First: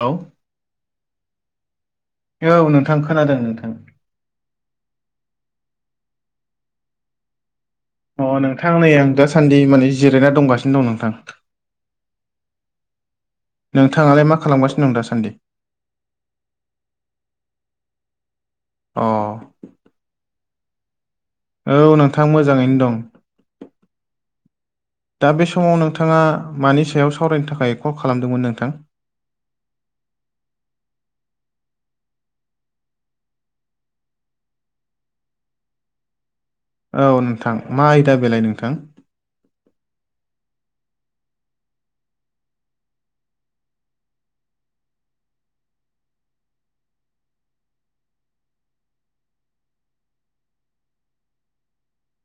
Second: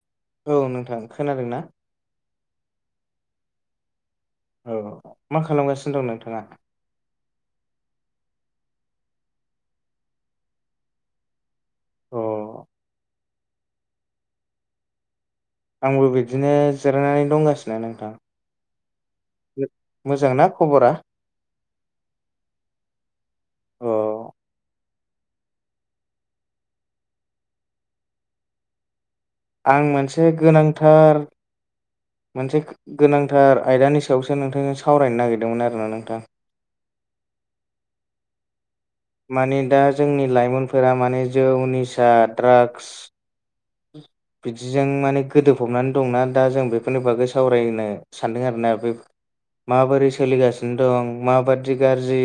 औ औ नोंथां खोनादोंना? औ नोंथां खोनादों नोंथां। औ मा खालामगासिनो दं नोंथाङा? अ नोंथां नै आं दासान्दि माने जिरायना दंगासिनो दं नोंथां। अ। नोंथाङालाय मा खालामगासिनो दं दासान्दि? आंबो बिदिनो जिरायनानै दंगासिनो नोंथां। अ। मोजांना खबरा? औ नोंथां मोजाङैनो दं। अ दा बे समाव नोंथाङा मानि सायाव सावरायनो थाखाय कल खालामदोंमोन नोंथां? आं मोनसे गोनांथार मोनसे गोनांथार आयदानि सायावसो नोंथांजों सावरायनो नागिरदोंमोन आरो ना नोंथां। औ नोंथां मा आयदा बेलाइ नोंथां? माने दा जोंनि लाइमोनफोरा माने जौ निसा ड्राग्स बिदिजों माने गोदोफबनानै दंना दा जों बेफोरनि बागै सावरायनो सानदों आरोना बेफ माबोरै सोलिगासिनो दं माबादि गारजि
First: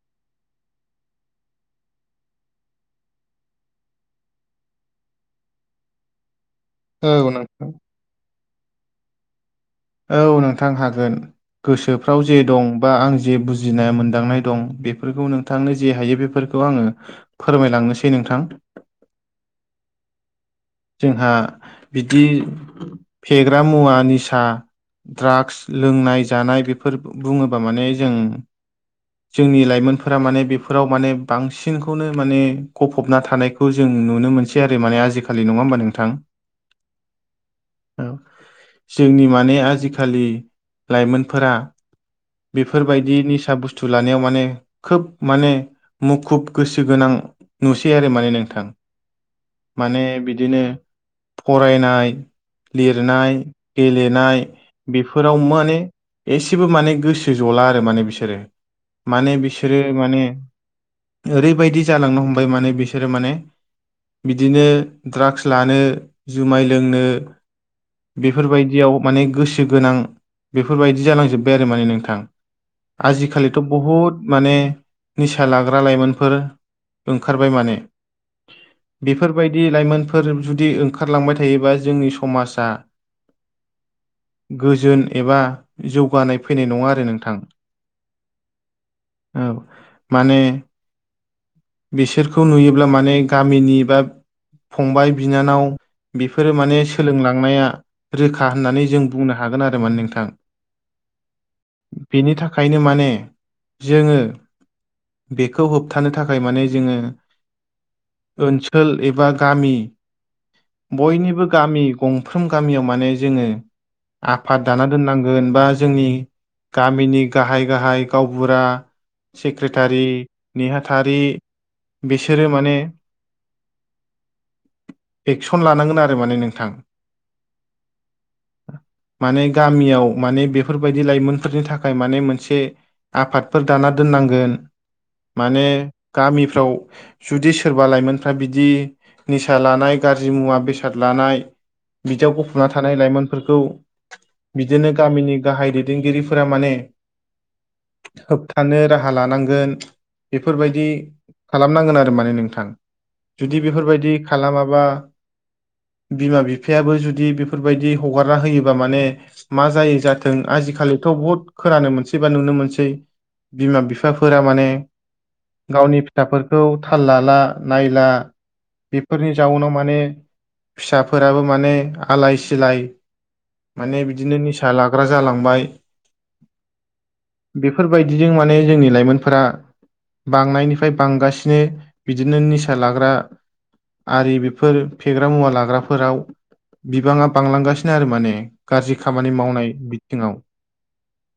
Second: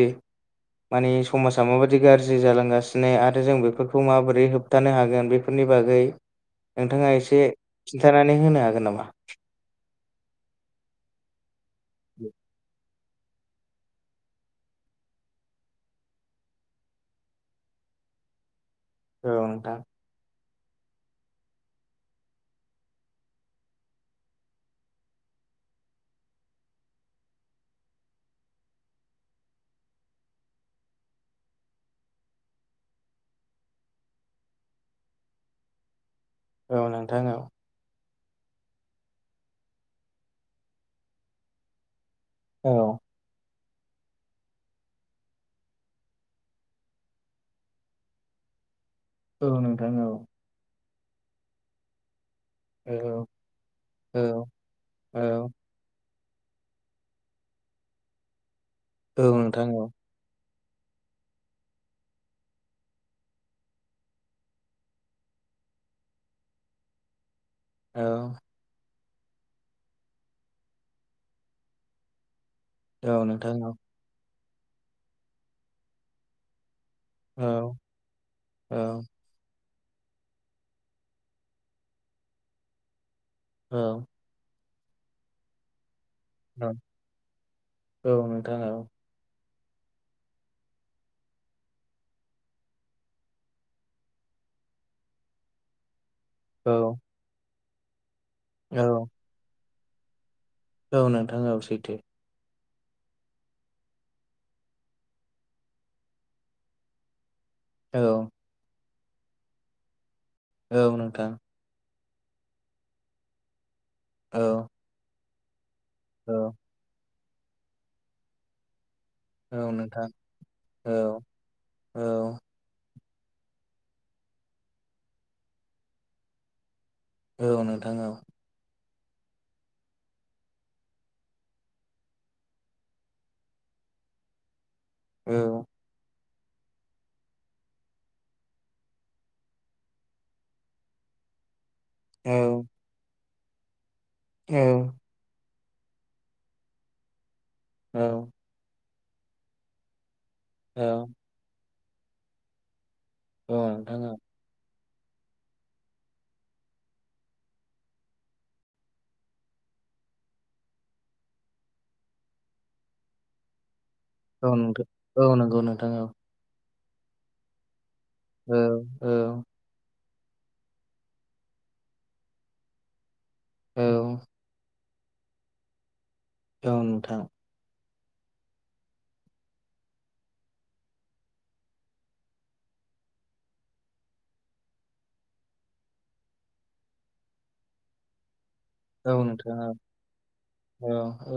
मानि समाजा माबाददि गाज्रि जालांगासिनो आरो जों बेफोरखौ माबोरै होब होबथानो हागोन बेफोरनि बागै औ नोंथाङा एसे नोंथां खिन्थानानै होनो हागोन नामा? औ नोंथां हागोन गोसोफ्राव जे दं बा आं जे बुजिनाय मोनदांनाय दं बेफोरखौ नोंथांनो जे हायो बेफोरखौ आङो फोरमायलांनोसै नोंथां। औ नोंथां। जोंहा बिदि फेग्रा मुवा निसा ड्राग्स लोंनाय जानाय बेफोर बुङोबा माने जों जोंनि लाइमोनफोरा माने बेफोराव माने बांसिनखौनो माने गफबना थानाय खौ जों नुनो मोनसै आरो माने आजिखालि नङा होमबा नोंथां? औ नोंथां औ। औ जोंनि माने आजिखालि लाइमोनफोरा औ बेफोरबायदि निसा बुस्थु लानायाव माने खोब माने मुखुब गोसो गोनां नुसै आरो माने नोंथां। औ नोंथां माने औ बिदिनो फरायनाय औ लिरनाय औ गेलेनाय बेफोराव औ माने एसेबो माने गोसो जला आरो माने बिसोरो। औ माने नोंथां बिसोरो औ माने ओरैबायदि जालांनो हमबाय माने बिसोरो माने बिदिनो ड्राग्स लानो जुमाय लोंनो औ बेफोरबायदियाव माने गोसो गोनां बेफोरबायदि जालांजोब्बाय आरो माने नोंथां। औ नोंथां आजिखालिथ' औ बहुद माने निसा लाग्रा लाइमोनफोर औ ओंखारबाय माने औ बेफोरबायदि लाइमोनफोर जुदि ओंखारलांबाय थायोबा जोंनि समाजा औ। गोजोन एबा जौगानाय औ फैनाय नङा आरो नोंथां। औ नोंथां औ औ माने बिसोरखौ नुयोब्ला माने गामिनि बा फंबाय बिनानाव बेफोरो औ माने सोलोंलांनाया रोखा होननानै जों औ बुंनो हा हागोन आरो माने नोंथां। औ नोंथां औ सैथो। बेनि थाखायनो माने जोङो बेखौ होबथानो थाखाय माने जोङो औ ओनसोल एबा गामि औ नोंथां बयनिबो गामि गंफ्रोम गामियाव माने जोङो औ आफाद दाना दोननांगोन बा जोंनि औ गामिनि गाहाय गाहाय गावबुरा औ सेक्रेटारि नोंथां औ नेहाथारि औ बिसोरो माने एक्सन लानांगोन आरो माने नोंथां औ नोंथां औ। माने गामियाव माने बेफोरबायदि लाइमोनफोरनि थाखाय माने मोनसे आफादफोर दाना दोननांगोन। औ माने गामिफ्राव जुदि सोरबा लाइमोनफ्रा बि बिदि निसा लानाय गाज्रि मुवा बेसाद लानाय बिदियाव औ गफ'ना था थानाय लाइमोनफोरखौ औ बिदिनो गामिनि गाहाय दैदेनगिरिफोरा माने औ होबथानो राहा लानांगोन बेफोरबायदि औ खालामनांगोन आरो माने नोंथां। औ जुदि बेफोरबायदि खालामाबा बिमा बिफायाबो जुदि बेफोरबायदि हगारना होयोबा माने मा जायो जाथों आजिखालिथ' बहुत खोनानो मोनसै बा नुनो मोनसै बिमा बिफाफोरा नोंथां औ माने नोंथां औ नंगौ नोंथां गावनि औ फिसाफोरखौ थाल लाला नायला औ औ बेफोरनि जाउनाव माने फिसाफोराबो माने आलाय सिलाय औ माने बिदिनो निसा लाग्रा जालांबाय औ नोंथां। बेफोरबायदिजों माने जोंनि लाइमोनफोरा बांनायनिफ्राय बांगासिनो बिदिनो निसा लाग्रा आरि बेफोर फेग्रा मुवा लाग्राफोराव बिबाङा बांलांगासिनो आरो माने गाज्रि औ खामानि नोंथां औ मावनाय बिथिङाव औ औ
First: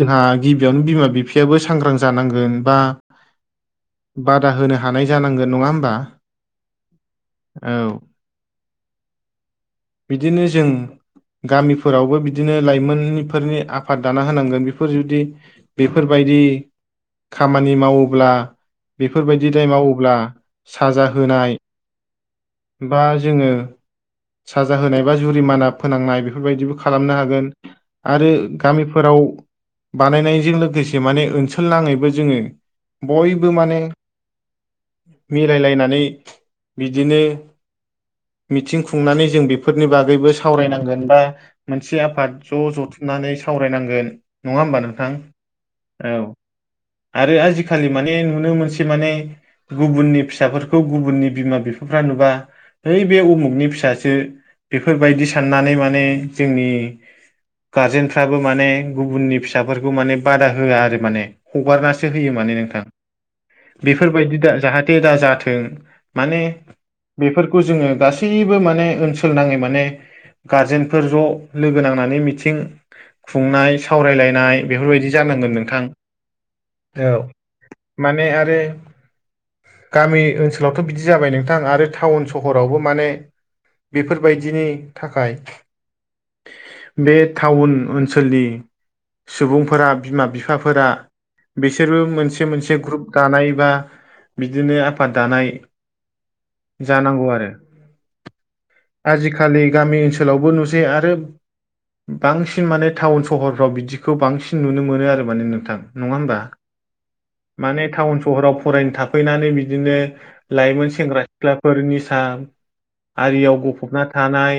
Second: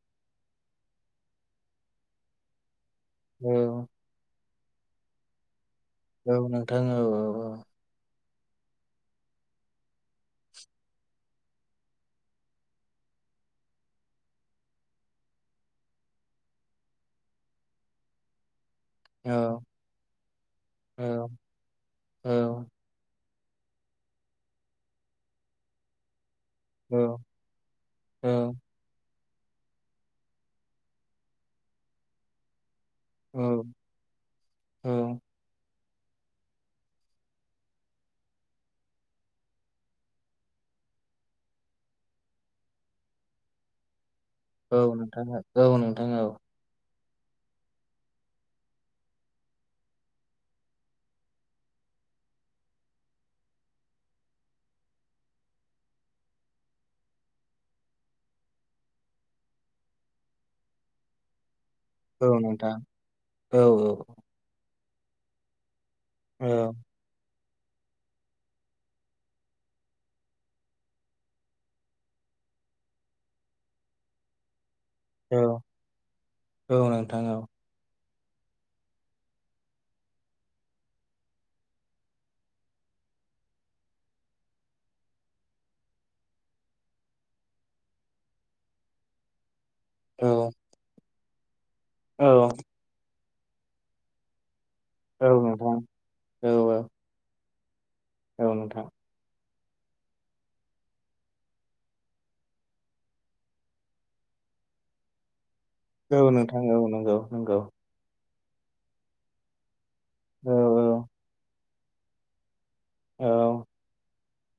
जोंहा गिबियावनो बिमा बिफायाबो सांग्रां जानांगोन बा औ। बादा होनो हानाय जानांगोन नङा होमबा? औ नोंथां औ औ औ औ बिदिनो जों। गामिफोरावबो बिदिनो लाइमोनफोरनि आफाद दाना होनांगोन बेफोर जुदि बेफोरबायदि खामानि मावोब्ला औ बेफोरबायदि दाय मावोब्ला साजा औ होनाय औ। बा जोङो साजा होनाय बा जुरिमाना फोनांनाय बेफोरबायदिबो खालामनो हागोन‌। औ आरो गामिफोराव बानायनायजों लोगोसे माने ओनसोल नाङैबो जोङो औ बयबो माने मिलायलायनानै बिदिनो मिथिं खुंनानै जों बेफोरनि बागैबो सावरायनांगोन बा मोनसे आफाद ज' जथुमनानै सावरायनांगोन। नङा औ होमबा नोंथां? औ नोंथां औ आरो आजिखालि माने नुनो मोनसे माने गुबुननि फिसाफोरखौ गुबुननि बिमा बिफाफ्रा नुबा ओइ बे उमुखनि फि सासो बेफोरबायदि साननानै माने जोंनि गारजेनफ्राबो माने गुबुननि फिसाफोरखौ माने बादा होआ आरो माने हगारनासो औ होयो माने नोंथां औ औ बेफोरबायदि दा जाहाथे दा जाथों। माने बेफोरखौ जोङो गासै बो माने ओनसोल नाङै माने गारजेनफोर ज' लोगो नांनानै मिथिं खुंनाय सावरायलायनाय बेफोरबायदि औ जानांगोन नोंथां औ माने आरो गामि ओनसोलावथ' बिदि जाबाय नोंथां आरो टाउन सहरावबो माने बेफोरबायदिनि थाखाय बे टाउन ओनसोलनि सुबुं फोरा बिमा बिफाफोरा बिसोरबो औ मोनसे मोनसे ग्रुप दानाय बा बिदिनो आफाद औ दानाय नोंथां जानांगौ आरो औ नोंथां। आजिखालि गामि ओनसोलावबो नुसै आरो बांसिन माने टाउन सहरफ्राव बिदिखौ बांसिन नुनो मोनो आरो माने नोंथां। नङा औ होमबा? नोंथां औ नंगौ नंगौ माने टाउन सहराव फरायनो थाफैनानै बिदिनो औ लाइमोन सेंग्रा सिख्लाफोरनिसा औ आरियाव गफबना थानाय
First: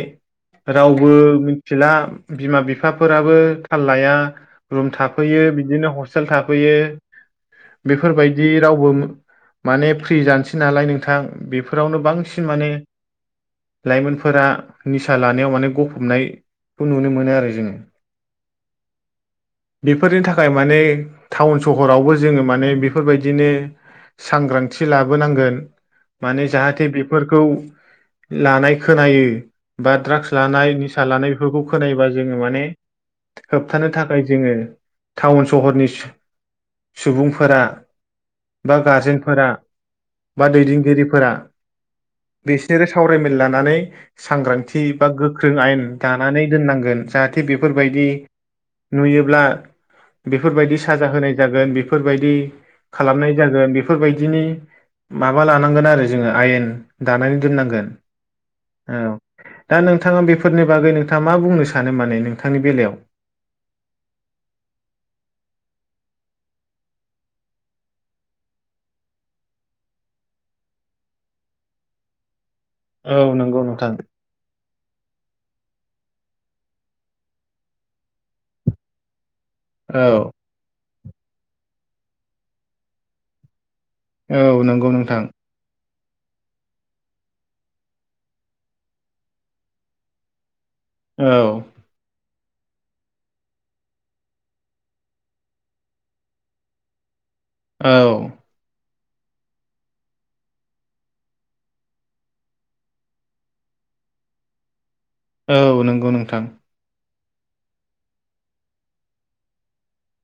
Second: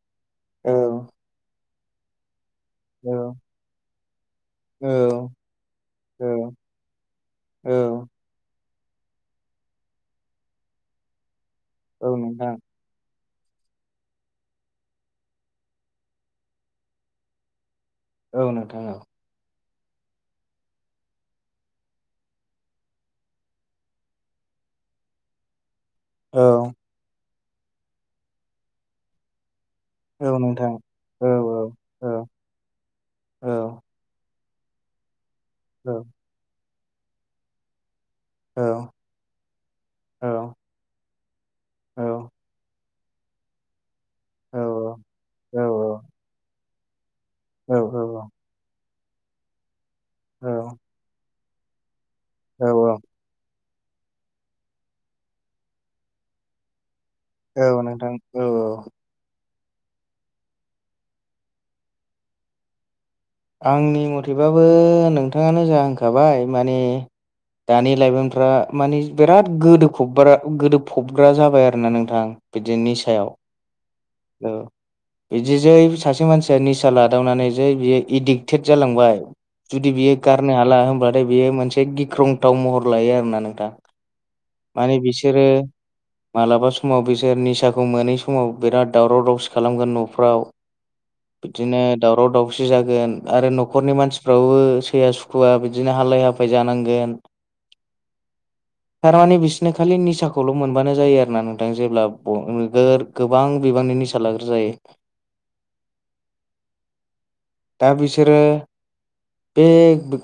औ औ रावबो मिथिला बिमा बिफा औ फिसाफोराबो थाल लाया रुम औ थाफैयो बिदिनो हस्टेल औ थाफैयो औ बेफोरबायदि रावबो माने फ्रि जानोसै नालाय नोंथां बेफोरावनो औ बांसिन नोंथां माने लाइमोनफोरा निसा लानायाव माने गफबनायखौ नुनो मोनो आरो जोङो। औ नोंथाङाव औ। बेफोरनि थाखाय माने टाउन सहरावबो जोङो माने बेफोरबायदिनो सांग्रांथि लाबोनांगोन औ माने जाहाथे बेफोरखौ लानाय खोनायो बा ड्राग्स औ नोंथां लानाय निसा औ लानाय बेफोरखौ औ खोनायोबा जोङो माने होबथानो औ थाखाय जोङो टाउन सहरनि औ सुबुंफोरा औ बा गारजेनफोरा औ बा दैदेनगिरिफोरा बेसे सावरायमेल लानानै औ सांग्रांथि बा गोख्रों औ आयेन दानानै दोननांगोन जाहाथे जाहाथे औ बेफोरबायदि नुयोब्ला बेफोरबायदि साजा होनाय जागोन बे फोरबायदि खालामनाय जागोन बे बेफोरबायदिनि माबा लानांगोन आरो जोङो आयेन दानानै दोननांगोन। नोंथां औ औ औ दा नोंथाङा बेफोरनि बागै नोंथाङा मा बुंनो सानो माने नोंथांनि बेलायाव आंनि मथेबाबो नोंथाङानो जाहांखाबाय माने दानि लाइमोनफ्रा मानिे बिराद गोदोबग्रा गोदो फबग्रा जाबाय आरो ना नोंथां। बिदिनि सायाव नोंगौ नोंथां। औ बिदि जै सासे मानसिया निसा लादावनानै जै बियो एडिक्टेड जालांबाय जुदि औ बियो गारनो हाला होनब्लाथाय बियो मोनसे गिख्रंथाव महर लायो आरोोना नोंथां। औ नंगौ माने नोंथां बिसोरो माबलाबा समाव बिसोर निसाखौ मोनै समाव बिराद दावराव दावसि खालामगोन न'फ्राव औ बिदिनो दावराव दावसि जागोन आरो न'खरनि मानसिफ्राबो सैया सुखुव बिदिनो हालाय हाफाय जानांगोन। औ थारमाने बिसोरनो खालि निसाखौल' मोनबानो जायो आरो ना नोंथां जेब्ला नोगोर गोबां बिबांनिनि सालागोर जायो। औ नंगौ नोंथां।, दा बिसोरो बे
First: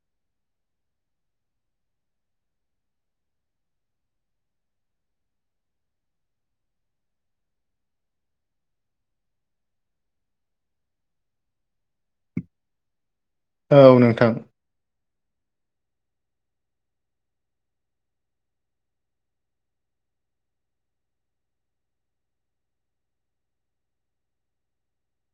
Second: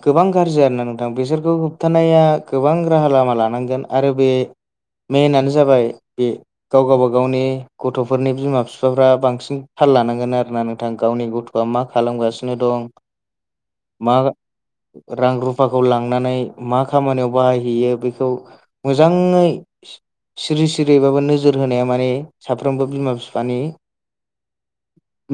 गोबां गाज्रि आरोोना नोंथां बेसोरखौ होबथानाया गोबां राहा लामा लानांगौ आरो बे मेननो जाबाय बे गाव गावबा गावनि गथ'फोरनि बिमा बिफाफ्रा बांसिन थाल लानांगोन आरोना नोंथां गावनि गथ' बा मा खालामगासिनो दं औ मा नोंथां रां रुफाखौ लांनानै मा खामानियाव बाहायहैयो बेखौ मोजाङै सिरि सिरिबाबो नोजोर होनाया माने साफ्रोमबो बिमा बिफानि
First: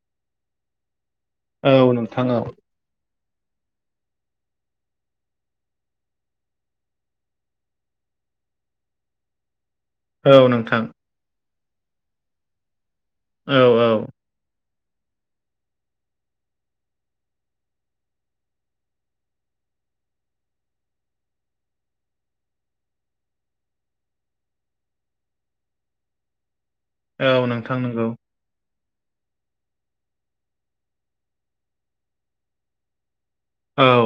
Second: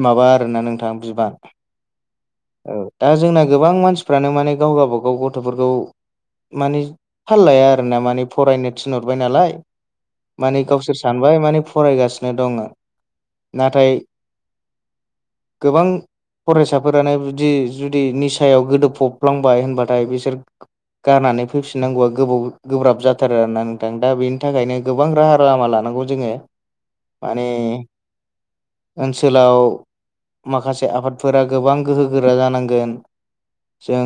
माबा आरोना नोंथां बिबान औ नोंथां औ औ दा जोंना गोबां मानसिफ्रानो माने गाव गावबागाव गथ'फोरखौ मानि फाल लाया आरो ना माने फरायनो थिनहरबाय नालाय औ माने नोंथां गावसोर सानबाय माने फरायगासिनो दङ औ नाथाय [inaudible] गोबां फरायसाफोरानो बुदि जुदि निसायाव गोदोफबफ्लांबाय होनबाथाय बिसोर गारनानै फैफिननांगौआबाव गोबाव गोब्राब जा थारो आरोना नोंथां दा बेनि थाखायनो गोबां राहा लामा लानांगौ जोङो औ माने नोंथां नंगौ ओनसोलाव माखासे आफादफोरा गोबां गोहो गोरा जानांगोन औ जों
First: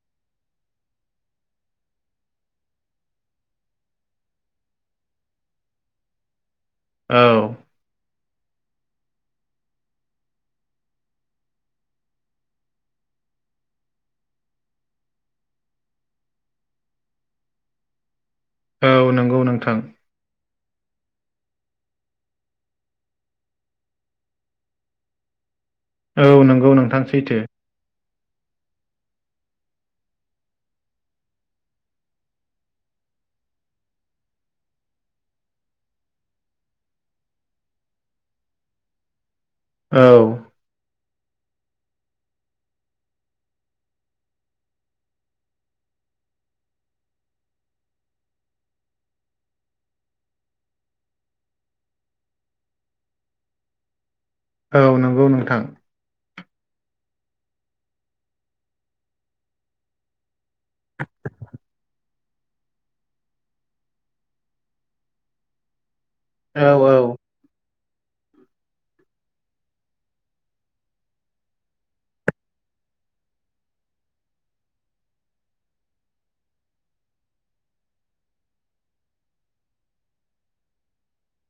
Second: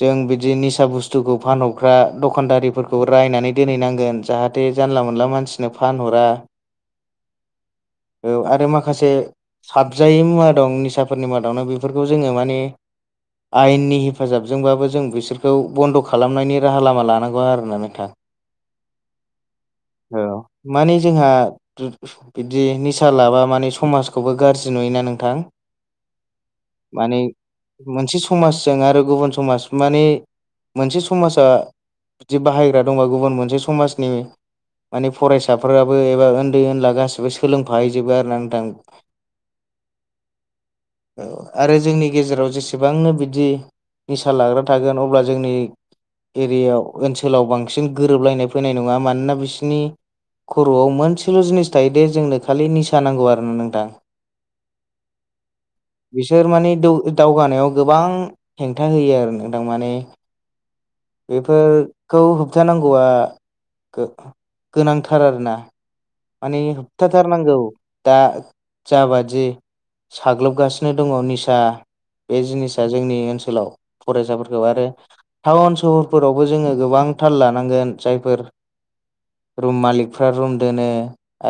जों बिदि निसा बुस्थुखौ फानहरग्रा दखानदारिफोर खौ रायनानै दोनहैनांगोन जाहाथे जानला मोनला मानसिनो फानहरा औ औ आरो माखासे साबजायै मुवा दं निसाफोरनि मादावनो बेफोरखौ जोङो माने आयेननि हेफाजाबजोंबाबो जों बिसोरखौ बन्द' खालामनायनि राहा लामा लानांगौ आरोना नों थां औ नोंगौ नोंथां औ माने जोंहा बिदि निसा लाबा माने समाजखौबो गाज्रि नुयोना नोंथां औ नंगौ नोंथां माने सैथो मोनसे समाजजों आरो गुबुन समाज माने मोनसे समाजा बिदि बाहायग्रा दंबा गुबुन मोनसे समाजनि माने फरायसाफोराबो एबा उन्दै ओनला गाैबो सोलोंफाहैजोबो आरो ना नोंथां औ आरो जोंनि गेजेराव जेसेबांनो बिदि निसा लाग्रा थागोन अब्ला जोंनि एरियायाव ओनसोलाव बांसिन गोरोबलायनाय फैनाय नङा मानोना बिसिनि खर'आव मोनसेल' जिनिस थायोदे जोंनो खालि निसा नांगौ आरोना नोंथां औ नंगौ नोंथां बिसोर माने दौ दावगानायाव गोबां हेंथा होयो आरो नोंथां माने [unintelligible] बेफोरखौ होबथानांगौआ गो गोनांथार आरोना मानि औ औ होबथा थार नांगौ दा जाबादि साग्लोबगासिनो दङ निसा बे जिनिसा जोंनि ओनसोलाव फरायसाफोरखौ आरो टाउन सहरफोरावबो जोङो गोबां थाल लानांगोन जायफोर रुम मालिकफ्रा रुम दोनो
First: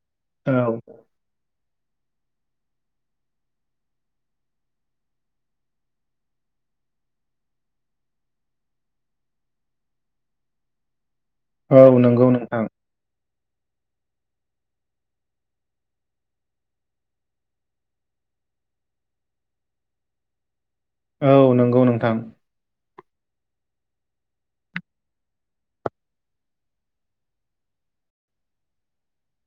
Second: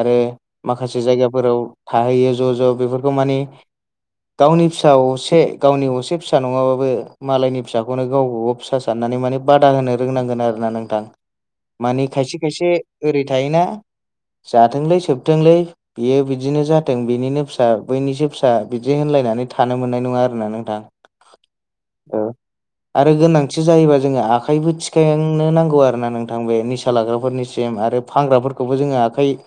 आरो औ माखासे जायगाफोराव थाहैयो ज' ज' बेफोरखौ माने गावनि फिसा असे गावनि असे फिसा नङाबाबो मालायनि फिसाखौनो गाव गाव फिसा साननानै माने बादा होनो रोंनांगोन आरोना नोंथां औ मानि नंगौ खायसे नोंथां खायसे ओरै थायोना जाथोंलै सोबथोंलै बियो बिदिनो जाथों बिनिनो फिसा बैनिसो फिसा बिदि होनलायनानै थानो मोननाय नङा आरोना नोंथां औ नोंगौ नोंथां आरो गोनांथि जायोबा जोङो आखाइबो थिखायांनो नांगौ आरो ना नोंथां बे निसा लाग्राफोरनिसिम आरो फानग्राफोरखौबो जोङो आखाइ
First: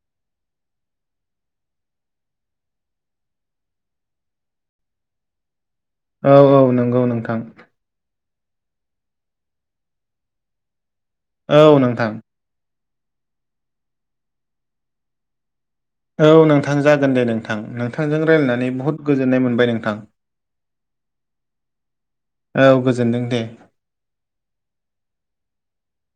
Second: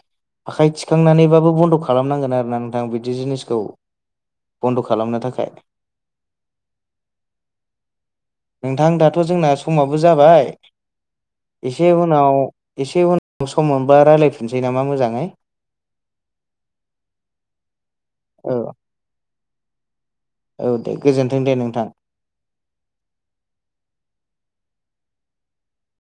आखाइ थिखांनानैबाबो बन्द' खालामनांगोन आरोना नोंथां बिदि जिनिसखौ बन्द' खालामनो थाखाय औ औ नंगौ नोंथां। नोंथां दाथ' जोंना समाबो जाबाय। औ एसे नोंथां उनाव एसे उनाव सम मोनबा रायलायफिनसै नामा मोजाङै। औ नोंथां जागोन दे नोंथां नोंथांजों औ रायलायनानै बहुद गोजोननाय मोनबाय नोंथां। औ दे गोजोन्थों दे नोंथां। औ गोजोनदों दे।